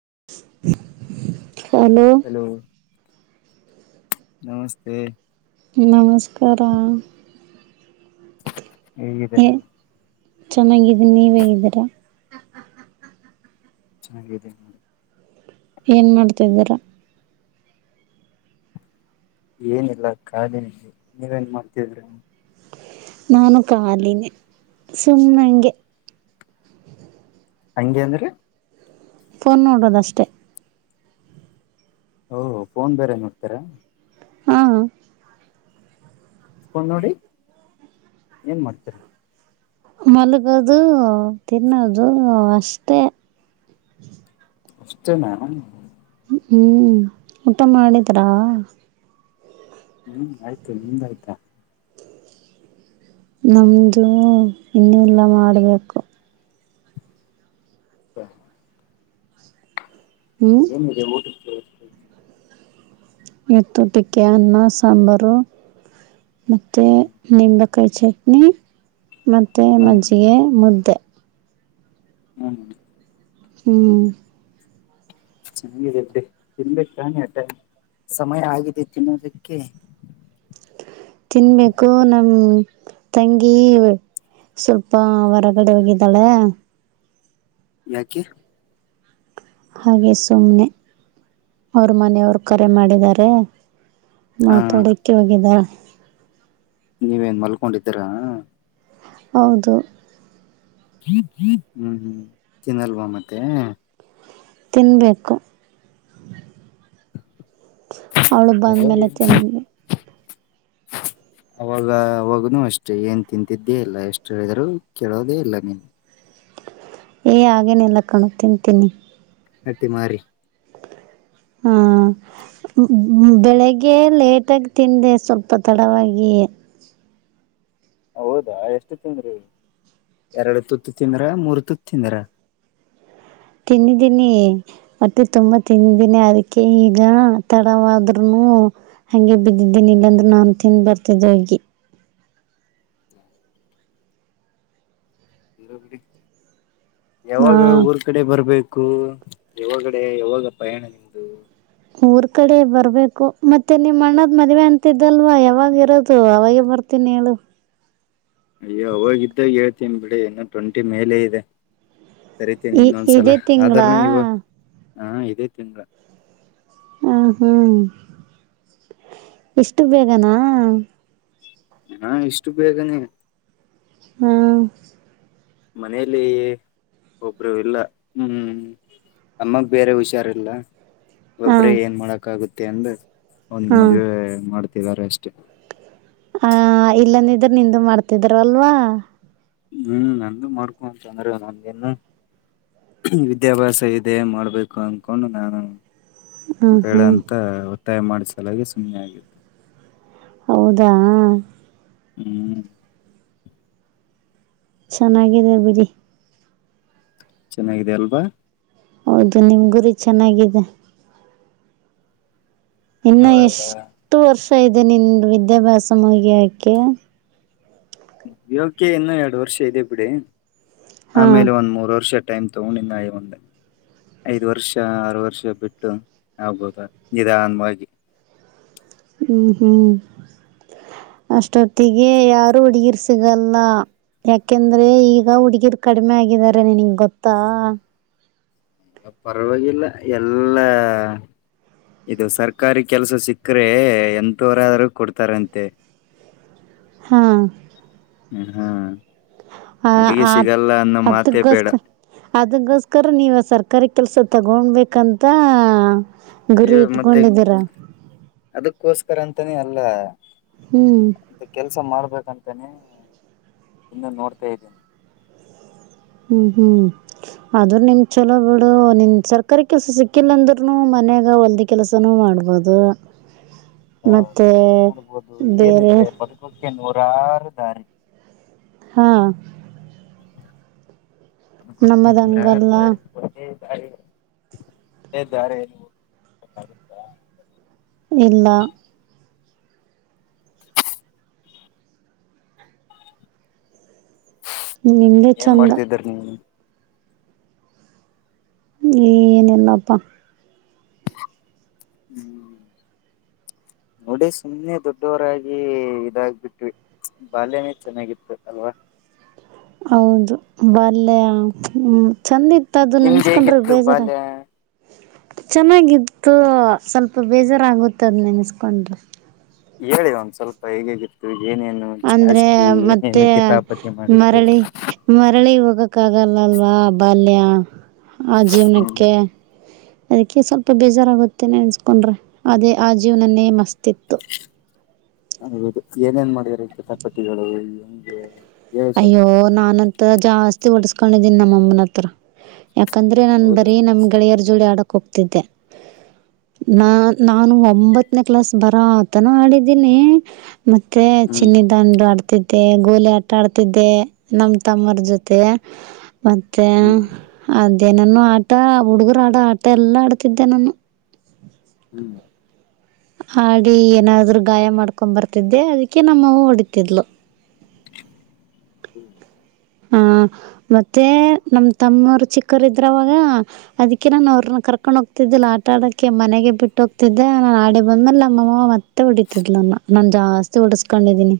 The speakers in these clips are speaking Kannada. [inaudible] ಹಲೋ ನಮಸ್ತೆ ನಮಸ್ಕಾರ ಹೇಗಿದ್ದೀರ ಚೆನ್ನಾಗಿದೀನಿ ನೀವ ಹೇಗಿದ್ದೀರ ಚೆನ್ನಾಗಾಗಿದೆ ನೋಡಿ ಏನ್ ಮಾಡ್ತಿದ್ದೀರ ಏನಿಲ್ಲ ಕಖಾಲಿನಲ್ಲಿ ನೀವೇನ್ ಮಾಡ್ತಿದ್ರಿ ನಾನು ಕಾಲಿನ ಸುಮ್ನೆ ಹಂಗೆ ಹಂಗೆ ಅಂದ್ರಿ ಫೋನ್ ನೋಡೋದಷ್ಟೆ ಓ ಫೋನ್ ಬೇರೆ ನೋಡ್ತಾರ ಹಾ ಫೋನ್ ನೋಡಿ ಏನ್ ಮಾಡ್ತೀರ ಮಲಗೋದು ತಿನ್ನೋದು ಅಷ್ಟೇ ಅಷ್ಟತೇ ನಾ ಹ್ಮ್ ಊಟ ಮಾಡಿದ್ರಾ ಹ್ಮ್ ಆಯ್ತು ನಿಮ್ದಾಯ್ತಾ ನಮದು ಇನ್ನೂಲ್ಲ ಮಾಡಬೇಕು ಹ [inaudible] ಹ್ಮ್ ಏನಿದೆ ಊಟಕ್ಕೆ ಇತ್ತು ಉಟ್ಟ ಕೆ ಅನ್ನ ಸಾಂಬಾರು ಮತ್ತೆ ಹ್ಮ ನಿಂಬ ಕೈಯಿ ಚಟ್ನಿ ನೀ ಮತ್ತೆ ಮಜ್ಜಿಗೆ ಮುದ್ದೆ ಹ್ಮ್ ಹ್ಮ್ ಚೆನ್ನಾಗಿದೆ ತಿನ್ಬೇಕಾನೆ ಅಟ ಸಮಯ ಆಗಿದೆ ತಿನ್ನೋದಕ್ಕೆ ತಿನ್ಬೇಕು ನಮ ತಂಗಿ ಸ್ವಲ್ಪ ಹೊರಗಡೆ ಹೋಗಿದ್ದಳ ಯಾಕೆ ಹಾಗೆ ಸುಮ್ನೆ ಅವ್ರ ಮನೆಯವರು ಕರೆ ಮಾಡಿದಿದ್ದಾರೆ ಹ ಮಾತಾಡಕ್ಕೆ ಹೋಗಿದ ನೀವೇನ್ ಮಲ್ಕೊಂಡಿದ್ದೀರಾ ಹೌದು ಜ ಜೀ ಹ್ಮ್ ಹ್ಮ್ ತಿನ್ನಲ್ವಾ ಮತ್ತೆ ತಿನ್ಬಗ್ು ಅವಳು ಬಂದ್ಮೇಲೆ ಚೆನ್ನ ಅವಾಗ ಅವಾಗನುೂ ಅಷ್ಟೆ ಏನ್ ತಿಂತಿದ್ದೇ ಇಲ್ಲ ಎಷ್ಟು ಹೇಳಿದರೂ ಕೇಳೋದೇ ಇಲ್ಲ ನೀನು ಏಯ ಹಾಗೇನೆಲ್ಲ ಕಣು ತಿಂತೀನಿ ಅಟ್ಟಿ ಮಾಡಾರಿ ಹಾ ಬೆಳಿಗ್ಗೆ ಲೇಟಾಗಿ ತಿಂದೆ ಸ್ವಲ್ಪ ತಡವಾಗಿ ಹೌದಾ ಎಷ್ಟು ತಿಂದ್ರಿ ಎರಡು ತುತ್ತು ತಿಂದ್ರ ಮೂರ್ ತುತ್ತು ತಿಂದ್ರ ತಿಂದಿದ್ದೀನಿ ಮತ್ತೆ ತುಂಬಾ ತಿಂದಿದ್ದೀನಿ ಅದಕ್ಕೆ ಈಗ ತಡವಾದ್ೂನು ಹಗೆ ಬಿದ್ದಿದ್ದೀನಿ ಇಲ್ಲಾಂದ್ರರು ನಾನು ತಿನ್ ಬರ್ತಿದ್ದ ಹೋಗಿ ಲಗ್ಳಡಿ ಹಾ ಯಾವಾಗ ಊರ್ ಕಡೆ ಬರ್ಬೇಕು ಕ್ಕು ಯಾವಗಡೆ ಯಾವಾಗ ಪಯಾಣ ನಿಮ್ದು ಊರ್ ಕಡೆ ಬರ್ಬೇಕು ಮತ್ತೆ ನಿಮ್ ಅಣ್ಣದ ಮದ್ವೆ ಅಂತಿದ್ದಲ್ವಾ ಯಾವಾಗ ಇರೋದು ಅವಾಗೆ ಬರ್ತೀನಿ ಹೇಳು ಅಯ್ಯೋ ಅವಾಗಿದ್ದಾಗ ಹೇಳ್ತೀನ್ ಬಿಡಿ ಇಏನೋ ಟ್ವೆಂಟಿ ಮೇಲೆ ಇದೆ ಸರಿತೇನೆಿ ಈ ಇನ್ನೊಂದ್ಸಲ ಇದೇ ತಿಂಗಳಾ ಆದ್ರನುೂ ಇವ ಹಾ ಇದೇ ತಿಂಗಗಳ ಹ ಹ್ಮ್ ಎಷ್ಟು ಬೇಗನಾ ಹಾ ಇಷ್ಟು ಬೇಗನೆ ಹ್ಮ ಮನೇಲಿ ಒಬ್ರು ಇಲ್ಲ ಹ್ಮ್ ಅಮ್ಮಗ್ ಬೇರೆ ಹುಷಾರಿಲ್ಲ ಹಾ ಒಬ್ರೆ ಏನ್ ಮಾಡಕ್ಕ ಆಗುತ್ತೆ ಟ ಅಂದಜ್ ಒಂದ್ ಹಾ ಮದ್ವೆ ಮಾಡ್ತ ದಾ ರೆಸ್ಟ್ ಆ ಇಲ್ಲಂದಿದ್ರೆ ನಿಂದು ಮಾಡ್ತಿದ್ರವಲ್ವಾ ಹ್ಮ್ ನಂದು ಮಾಡ್ಕೊ ಅಂತಂದ್ರೆ ನನ್ೇನು ವಿದ್ಯಾಭ್ಯಾಸ ಇದೆ ಮಾಡ್ಬೇಕು ಅನ್ಕೊಂಡು ನಾನು ಹ್ಮ್ ಬೇಡ ಹ್ಮ್ ಅಂತ ಟ್ಟಾಯ ಮಾಡಿಸಲಾಗಿ ಸುಮ್ಮನೆ ಆಗೆ ಹೌದಾ ಹ್ಮ್ ಚೆನ್ನಾಗಿದೆ ಬಿ ಚೆನ್ನಾಗಿದೆ ಅಲ್ವಾ ಹೌದು ನಿಮ್ ಗುರಿ ಚೆನ್ನಾಗಿದೆ ಇನ್ನು ಎಷ್ಟು ವರ್ಷ ಇದೆ ನಿಂದು ವಿದ್ಯಾಭ್ಯಾಸ ಮುಗಿಯಾಕೆ ಇವಗ್ಗೆ ಇನ್ನ ಎರಡು ವರ್ಷ ಇದೆ ಬಿಡಿ ಹಾ ಆಮೇಲೆ ಒಂದ್ ಮೂರ್ ವರ್ಷ ಟೈಮ್ ತಗೊಂಡಿನ ಒಂದೆ ಐದ್ ವರ್ಷ ಆರು ವರ್ಷ ಬಿಟ್ಟು ಆಗ್ಬೋದ ನಿಧಾನ್ವಾಗಿ ಹ್ಮ್ ಹ್ಮ್ ಅಷ್ಟೊತ್ತಿಗೆ ಯಾರು ಹುಡ್ಗೀರ್ ಸಿಗಲ್ಲ ಯಾಕೆಂದ್ರೆ ಈಗ ಹುಡ್ಗೀರ್ ಕಡಿಮೆ ಆಗಿದಾರೆ ನಿನಿಗ್ ಗೊತ್ತಾ ಅ ಪರ್ವಾಗಿಲ್ಲ ಎಲ್ಲಾ ಇದು ಸರ್ಕಾರಿ ಕೆಲ್ಸ ಸಿಕ್ಕ್ರೆ ಎಂತವ್ರ್ ಆರೂ ಕೊಡ್ತಾರಂತೆ ಹಾ ಹ್ಮ್ ಹ ಹುಡುಗಿ ಆದ್ ಸಿಗಲ್ಲ ಅನ್ನೋ ಮಾತೇ ಬೇಡ ಅದ್ದುಗೋಸ್ಕ ಅದುಗೋಸ್ಕರ ನೀವ ಸರ್ಕಾರಕ್ ಕೆಲಸ ತಗೊಬೇಕಂತಾ ಅಯ್ಯೋ ಗುರಿ ಇಟ್ಕೊಂಡಿದೀರ ಕರ ಅಂತಾನೇ ಅಲ್ವಾ ಮತ್ತೆ ಕೆಲ್ಸ ಮಾಡ್ಬೇಕಂತ್ ತೆನೀ ಇನ್ನು ನೋಡ ಇದೀನಿ ಹ್ಮ್ ಹ್ಮ್ ಆದುರು ನಿಮ್ ಚಲೋ ಬಿಡು ನಿಮ್ ಸರ್ಕಾರಿ ಕೆಲ್ಸ ಸಿಕ್ಕಿಲ್ಲ ಅಂದುರ್ನೂ ಮನ್ಯಾಗ ಹೊಲ್ದಿ ಕೆಲಸನೂ ಮಾಡ್ಬೋದು ಹೌದ್ ಮತ್ತು ಆದ್ರೆ ಮಾಡ್ಬೋದು ಬೇರೆ ಏನಿದೆ ಬದುಕೋಕ್ ಕೆ ನೂರಾರು ದಾರಿ ಹಾ ನಮ್ಮದು ಹಂಗಲ್ಲ [unintelligible] [inaudible] ಇಲ್ಲ ನಿಂದೆ ಏನ್ ಚಂದ ಮಾಡ್ತಿದ್ರ ನೀವು ಏನಿಲ್ಲಪ್ಪ ಹ್ಮ್ ನೋಡಿ ಸುಮ್ನೆ ದೊಡ್ಡವರಾಗಿ ಇದಾಗಬಿಟ್ವಿ ಬಾಲ್ಯನೇ ಚೆನ್ನಾಗಿತ್ತು ಅಲ್ವಾ ಹೌದು ಬಾಲ್ಯಾಂಗ್ ಹ್ಮ್ ಚಂದ್ ಇತ್ ತ್ತು ಅದುನ್ ನಿಮ್ದ್ ನೆನುಸ್ಕೊಂಡ್ರೆ ಈಗ್ ಹೇಗಿತ್ತು ಬೇಜಾರಾತ್ ಬಾಲ್ಯ ಚೆನ್ನಾಗಿತ್ತು ಸ್ವಲ್ಪ ಬೇಜಾರಾಗುತ್ತದ್ ನೆನನುಸ್ಕೊಂಡ್ರೆ ಹೇಳಿ ಒಂದ್ ಸ್ವಲ್ಪ ಹೇಗ್ ಹೇಗ್ ಇರ್ತಿವ್ ಅಂದ್ರೆ ಮತ್ತೆ ಕಿತಾಪತಿ ಮಾಡಿದ್ದು ಮರಳಿ ಮರಳಿ ಹೋಗಕ್ ಕ್ಕಾಗಲಲ್ವಾ ಬಾಲ್ಯ ಆ ಹ್ಮ್ ಜೀವ್ನುಕ್ಕೆ ಅದುಕ್ಕೆ ಸ್ವಲ್ಪ ಬೇಜಾರಾಗುತ್ತೆ ನೆನ್ಸ್ಕೊಂಡ್ರೆ ಅದೇ ಆ ಜೀವನನೇ ಮಸ್ತಿತ್ತು ಅದ್ ಹೌದು ಏನೇನ್ ಮಾಡಿದ್ರಿ ಕಿತಾಪತಿಗಳು ಹೆಂಗೆ ಹೇಳಿ ಸ್ವಲ್ಪ ಅಯ್ಯೋ ನಾನಂತು ಜಾಸ್ ತಿ ಹೊಡುಸ್ಕಂಡಿದೀನಿ ನಮ್ಮಮ್ಮನ್ ಹತ್ರ ಯಾಕಂದ್ರೆ ನಾನ್ ಹೌದಾ ಬರೀ ನಮ್ ಹ್ಮ್ ಗೆಳೆಯರ ಜೋಡಿ ಆಡಕ್ ಕೂಗ್ತಿದ್ದೆ ನಾ ನಾನು ಹೊಡ್ ಒಂಬತ್ನೇ ಕ್ಲಾಸ್ ಬರಾ ತನ ಆಡಿದೀನಿ ಮತ್ತೆ ಹ್ಮ್ ಚಿನ್ನಿ ದಾಂಡು ಆಡ್ತಿದ್ ತೇ ಗೋಲ್ ತ ಆಟಾಡ್ತಿದ್ದೆ ನಮ್ಮ ತಮ್ಮರ ಜೊತೆ. ಮತ್ತೆ ಹ್ಮ್ ಅದು. ಇದೇ ನಾನು ಆಟ ಹುಡುಗರು ಆಡ ಆಟ ಎಲ್ಲಾ ಆಡ್ತಿದ್ದೆ ನಾನು. ಹ್ಮ್. ಆಡಿ ಏನಾದ್ರು ಗಾಯ ಮಾಡ್ಕೊಂಡ್ ಬರ್ತಿದ್ದೆ ಅದಕ್ಕೆ ನಮ್ಮವು ಹೊಡಿತಿದ್ಲು. ಹ್ಮ್. ಹಾ ಮತ್ತೆ ನಮ ತಮ್ಮರು ಚಿಕ್ಕರ ಇದ್ರವಾಗ ಅದಕ್ಕೆ ನಾನು ಅವ್ರನ್ನ ಕರ್ಕೊಂಡ್ ಹೋಗ್ತಿದ್ದಿಲ್ಲ ಆಟಾ ಆಡಕ್ಕೆ ಮನೆಗೆ ಬಿಟ್ಟ ಹೋಗ್ತಿದ್ದೆ ನಾನನ್ ಆಡಿ ಬಂದ್ಮೇಲೆ ನಮ್ಮಮ್ಮವ ಮತ್ತೆ ಹೊಡಿತಿದ್ಲನ್ನ ನಾನ್ ಜಾಸ್ತಿ ಉಡಸ್ಕೊಂಡಿದೀನಿ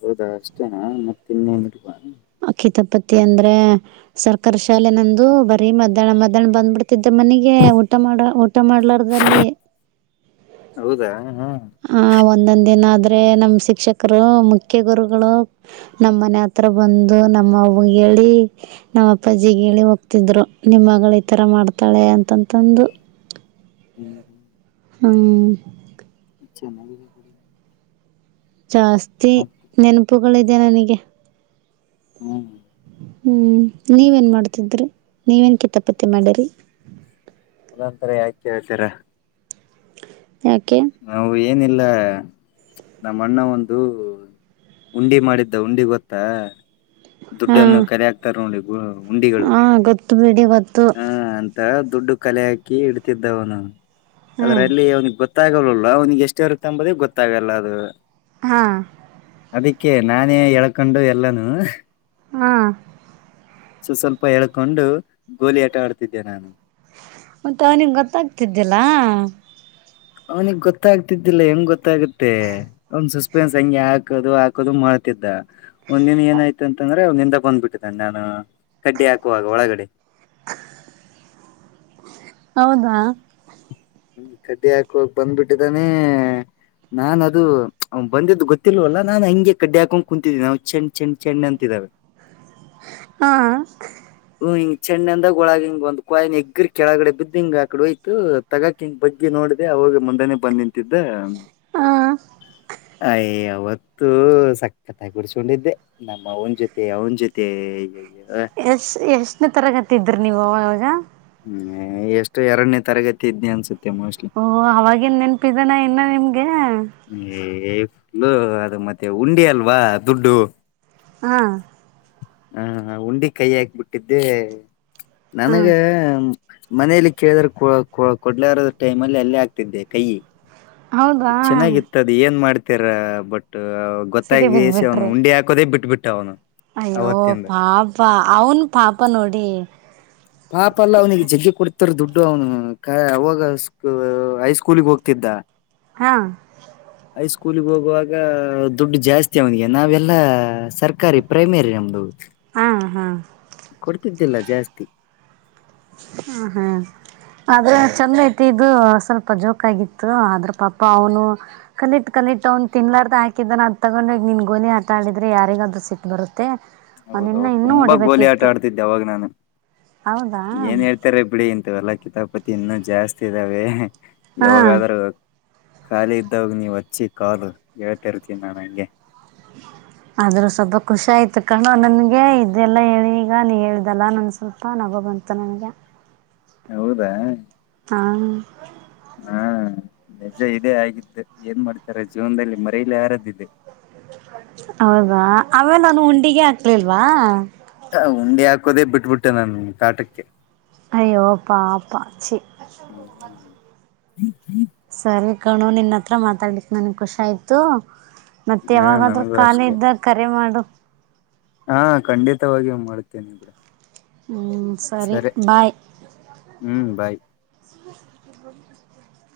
ಹೌದಾ ಅಷ್ಟೇನಾ ಮತ್ತ ಇನ್ನೇನ್ ಇಲ್ವಾ. ಅಕ್ಕಿತಪತಿ ಅಂದ್ರೆ ಸರ್ಕಾರಿ ಶಾಲೆ ನಂದು ಬರೀ ಮಧ್ಯಾಹ್ನ ಮಧ್ಯಾಹ್ನ ಬನ್ಡಬಿಡ್ತ್. ಮನಗೆ ಊಟ ಮಾಡ ಊಟ ಮಾಡ್ಲಾರಲ್ಲಿ ಹೌದಾ ಹಾ ಆ ಒಂದೊಂದಿನ ಆದ್ರೆ ನಮ್ ಶಿಕ್ಷಕರು ಮುಖ್ಯ ಗುರುಗಳು ನಮ್ಮ್ ಮನೆ ಹತ್ರ. ಬಂದು ನಮ್ಮ ಹೇಳಿ ನಮ್ಮ ಅಪ್ಪಾಜಿ ಹೋಗ್ತಿದ್ರು ನಿಮ್ಮ ಮಗಳು ಈ ತರ ಮಾಡ್ತಾಳೆ ಅಂತಂತ. ಹ್ಮ್ ಹ್ಮ್. ಹಂಗ ಚೆನ್ನಾಗಿದೆ ಬಿಡಿ. ಜಾಸ್ತಿ ಮತ್ತೆ ನೆನಪು. ಗಳಿದೆ ನನಗೆ ಹ್ಮ್ ಹ್ಮ್ ನೀವೇನ್ ಮಾಡ್ತಿದ್ರಿ ನೀವೇನು ಕಿತಪತಿ ಮಾಡಿರಿ. ಒ ನಂತರ ಯಾಕ ಕೇಳ್ತೀರ. ಯಾಕೆ. ನಾವು ಏನಿಲ್ಲ ನಮ್ಮ ಅಣ್ಣ ಒಂದು ಉಂಡಿ ಮಾಡಿದ್ದ ಉಂಡಿ ಗೊತ್ತ. ದುಡ್ಡನ್ನು ಹಾಂ ಕರಿ ಹಾಕ್ತಾರೆ ನೋಡಿ. ಉಂಡಿಗಳು. ತುವಿಡೀವತ್. ಹಾ ಅಂತ. ದುಡ್ಡು ಕಲೆ ಹಾಕಿ ಇಡ್ತಿದ್ದವನು. ಹ್ಞೂ ಅದ್ರ ಅಲ್ಲಿ ಅವ್ನಿಗೆ ಗೊತ್ತ ಗೊತ್ತಾಗಲ್ಲಲ್ಲ ಅವ್ಗೆ ಎಷ್ಟು ಇರುತ್ತೆ ಅಂಬದ ಗೊತ್ತಾಗಲ್ಲ ಅದು ಹಾ. ಅದಕ್ಕೆ ನಾನೇ ಹಳ್ಕೊಂಡು ಎಲ್ಲಾನೂ ಹ್ಮ. ಸೊ ಸ್ವಲ್ಪ ಹೇಳ್ಕೊಂಡು ಗೋಲಿ ಆಟ ಆಡ್ತಿದ್ದೆ ನಾನು. ಮತ್ತೆ ಅವನಿಗೆ ಗೊತ್ತಾಗ್ತಿದ್ದಿಲ್ಲ. ಅವ್ನಿಗ್ ಗೊತ್ತಾಗ್ತಿದ್ದಿಲ್ಲ ಹೆಂಗ್ ಗೊತ್ತ. ಆಗುತ್ತೆ ಒ [unintelligible] ಹಾಕದು ಹಾಕದು ಮಾಡ್ತಿದ್ದ ಒಂದನ್ ಏನಾಯ್ತ ಅಂತಂದ್ರೆ ಅವಂದ್ಿಂದ ಬಂದ್ಬಿಟ್ಟಿದ್ದನೆೆ ನಾನು ಕಡ್ಡಿ ಹಾಕುವಾಗ ಒಳಗಡೆ ಹೌದಾ ಹ್ಮ ಕಡ್ಡಿ ಹಾಕ ಬಂದ್ಬಿಟ್ಟಿದ್ದಾನೆ ನಾನ ಅದು ಬಂದಿದ್ದು ಗೊತ್ತಿಲ್ವಲ್ಲ ನಾನ್ ಹಗೆ ಕಡ್ಡಿ ಹಾಕೊಂಡ ಕುಂತಿದ್ದೀನಿ ನಾವು ಚೆಂಡ್ ಚೆಣ್ ಚೆಣ್ ಅಂತಿದಾವ ಹಾ ್ ಹಿಂಗ ಚೆ್ಣಂದಾಗ ಒಳಗ ಹಿಂಗ ಒಂದು್ಾಯ ಎಗ್ಗ್ರ ಕೆಳಗಡೆ ಬಿದ್ದ್ ಹಿಂಗ ಆ ಕಡೆ ಹಯತು ತಗಕಕ್ ಹಿಂಗ ಬಗ್ಗಿ ನೋಡ್ದೆ ಅವಾಗ ಮುಂದಾನನೆ ಬಂದ್ ನಿಂತಿದ್ದ ಹಾಂ ಅಯ್ಯೋ ಅವತ್ತುೂ ಸಕ್ಕತ ಗುಡಿಸಕೊಂಡಿದ್ದೆ ನಮ್ಮ ಅವನ ಜೊತೆ ಅವನ ಜೊತೆಯ್ಯಯ್ಯ ಎಸ್ ಎಸ್ ಇನ್ನ ತರಗತ ಇದ್ರೀ ನೀವು ಅವಾಗಾಗ ಹ್ಮ ಎಷ್ಟು ಎರಡನೇ ತರಗತಿ ಇದ್ದಿ ಅನ್ಸುತ್ತೆ ಮೋಸ್ಟ್ಲಿ ಓಹ ಅವವಾಗಿನ್ ನೆನ್ಪಿದನ ಇನ್ನ ನಿಮ್ಗೆ ಹೇ ಫುಲ್ಲ ಅದು ಮತ್ತೆ ಉಂಡಿ ಅಲ್ವಾ ದುಡ್ಡು ಹ ಹ ಉಂಡಿ ಕೈ ಹಾಕ್ ಬಿಿಟ್ಟಿದ್ದೆ ಹಾ ನನಗೆ ಮನಲಿ ಕೇಳಿದ್ರ ಕೊಡ್ಲಾರೋದ ಟೈಮ್ಲ್ಲಿ ಅಲ್ಲೇ ಆಗ್ತಿದ್ದೆ ಕೈ ಹೌದಾ ಚೆನ್ನಾಗಿತ್ತದ ಏನ್ ಮಾಡ್ತ [unintelligible] ಬಟ್ ಸಿಗೆ ಗೊತ್ತಾಗಿಸಿ ಅವ್ನು ಬಿದ್ಬಿಟ್ರಿ ಉಂಡಿ ಹಾಕೋದೇ ಬಿಟ್ಟಟ್ಬಿಟ್ಟು [inaudible] ಅಯ್ಯೋ ಪಾಪ ಅವನ್ ಪಾಪ ನೋಡಿ ಪಾಪ ಅಲ್ಲ ಅವ್ನಿಗೆ [unintelligible] ಕೊಡ್ತಾರ ದುಡ್ಡು ಅವ್ನು ಅವಾಗ ಹೈಸ್ಕೂಲಿಗೆ ಹೋಗ್ತಿದ್ದ ಹಾ ಸ್ಕೂಲಿಗೆ ಹೋಗುವಾಗ ದುಡ್ ಜಾಸ್ತಿ ಅವನಿಗೆ ನಾವೆಲ್ಲ ಸರ್ಕಾರಿ ಪ್ರೈಮೇರಿ ನಮ್ದು ಹಾ ಹಾ ಕೊಡ್ತಿದ್ದಿಲ್ಲ ಜಾಸ್ತಿ ಹ ಹ್ಮ್ ಆದ್ರೆ ಚಂದ ಐತಿ ಇದು ಸ್ವಲ್ಪ ಜೋಕ ಆಗಿತ್ತು ಆದ್ರ ಪಾಪ ಅವನು ಕಲಿಟ್ ಕಲಿಟ್ ಅವ್ನ್ ತಿನ್ಲಾರ್ದ ಹಾಕಿದ್ದಾನ ಅದ ತಗೊಂಡ ನಿನ್ ಗೋಲಿ ಆಟಾಡಿದ್ರೆ ಯಾರಿಗಾದರು ಸಿಟ್ ಬರುತ್ತೆ ಅವನಿನ್ನ ಹೌದೌದು ಇನ್ನೂ ತುಂಬಾ ಗೋಲಿ ಆಟ ಹೊಡಿಬೇಕಿತ್ತು ಆಡ್ತಿದ್ದೆ ಅವಾಗ ನಾನು ಹೌದಾ ಏನ್ ಹೇಳ್ತಾರೆ ಬಿಳಿ ಇಂತವಲ್ಲ ಕಿತಾಬ್ ಪತಿ ಇನ್ನುೂ ಜಾಸ್ತಿ ಇದಾವೆ ಹಾ ಯಾವಗಾದರು ಖಾಲಿ ಇದ್ದವಾಗ ನೀವು ಹಚ್ಚಿ ಕಾಲು ಹೇಳ್ತ ಇರ್ತೀನಿ ನಾು ನಂಗೆ ಆದ್ರೂ ಸ್ವಲ್ಪ ಖುಷಿ ಆಯ್ತು ಕಣೋ ನನ್ಗೆ ಇದೆಲ್ಲ ಹೇಳಿ ಈಗ ನೀ ಹೇಳ್ದಲ್ಲಾ ನನ್ ಸ್ವಲ್ಪ ನಗ ಬಂತು ನನ್ಗೆ ಹೌದಾ ಆಂಗ ಹಾ ಬಜ ಇದೇ ಆಗಿದ್ದು ಏನ್ ಮಾಡ್ತಾರ ಜೀವನದಲ್ಲಿ ಮರೆಯಲಿ ಆಾರದಿದೆ ಹೌದಾ ಆಮೇಲೆಾನು ಉಂಡಿಗೆ ಹಾಕ್ಲಿಲ್ವಾ ಉಂಡೆ ಹಾಕೋದೇ ಬಿಟ್ಬಿಟ್ಟೆ ನನ್ ಕಾಟಕ್ಕೆ ಅಯ್ಯೋಪಾಪಾ ಸ ಹ್ಮ್ ಹ್ಮ್ ಹ್ಮ ಹ ಹ ಸರಿ ಕಣು ನಿನ್ತ್ರ ಮಾತಾಡ್ಲಿಕ್ ನನ್ಗ್ ಖುಷಾಯ್ತು ಮತ್ತೆ ಹಾ ಯಾವಾಗಾದ್ರೂ ನನಗೂ ಕಖಾಲಿ ಅಷ್ಟೆ ಇದ್ದಾಗ ಕರೆ ಮಾಡು ಹಾ ಖಂಡಿತವಾಗಿ ಮಾಡುತ್ತೇನೆಿ ಬಿಡ ಹಞ ಸರಿ ಬಾಯ್ ಹ್ಮ್ ಬಾಯ್ ಇ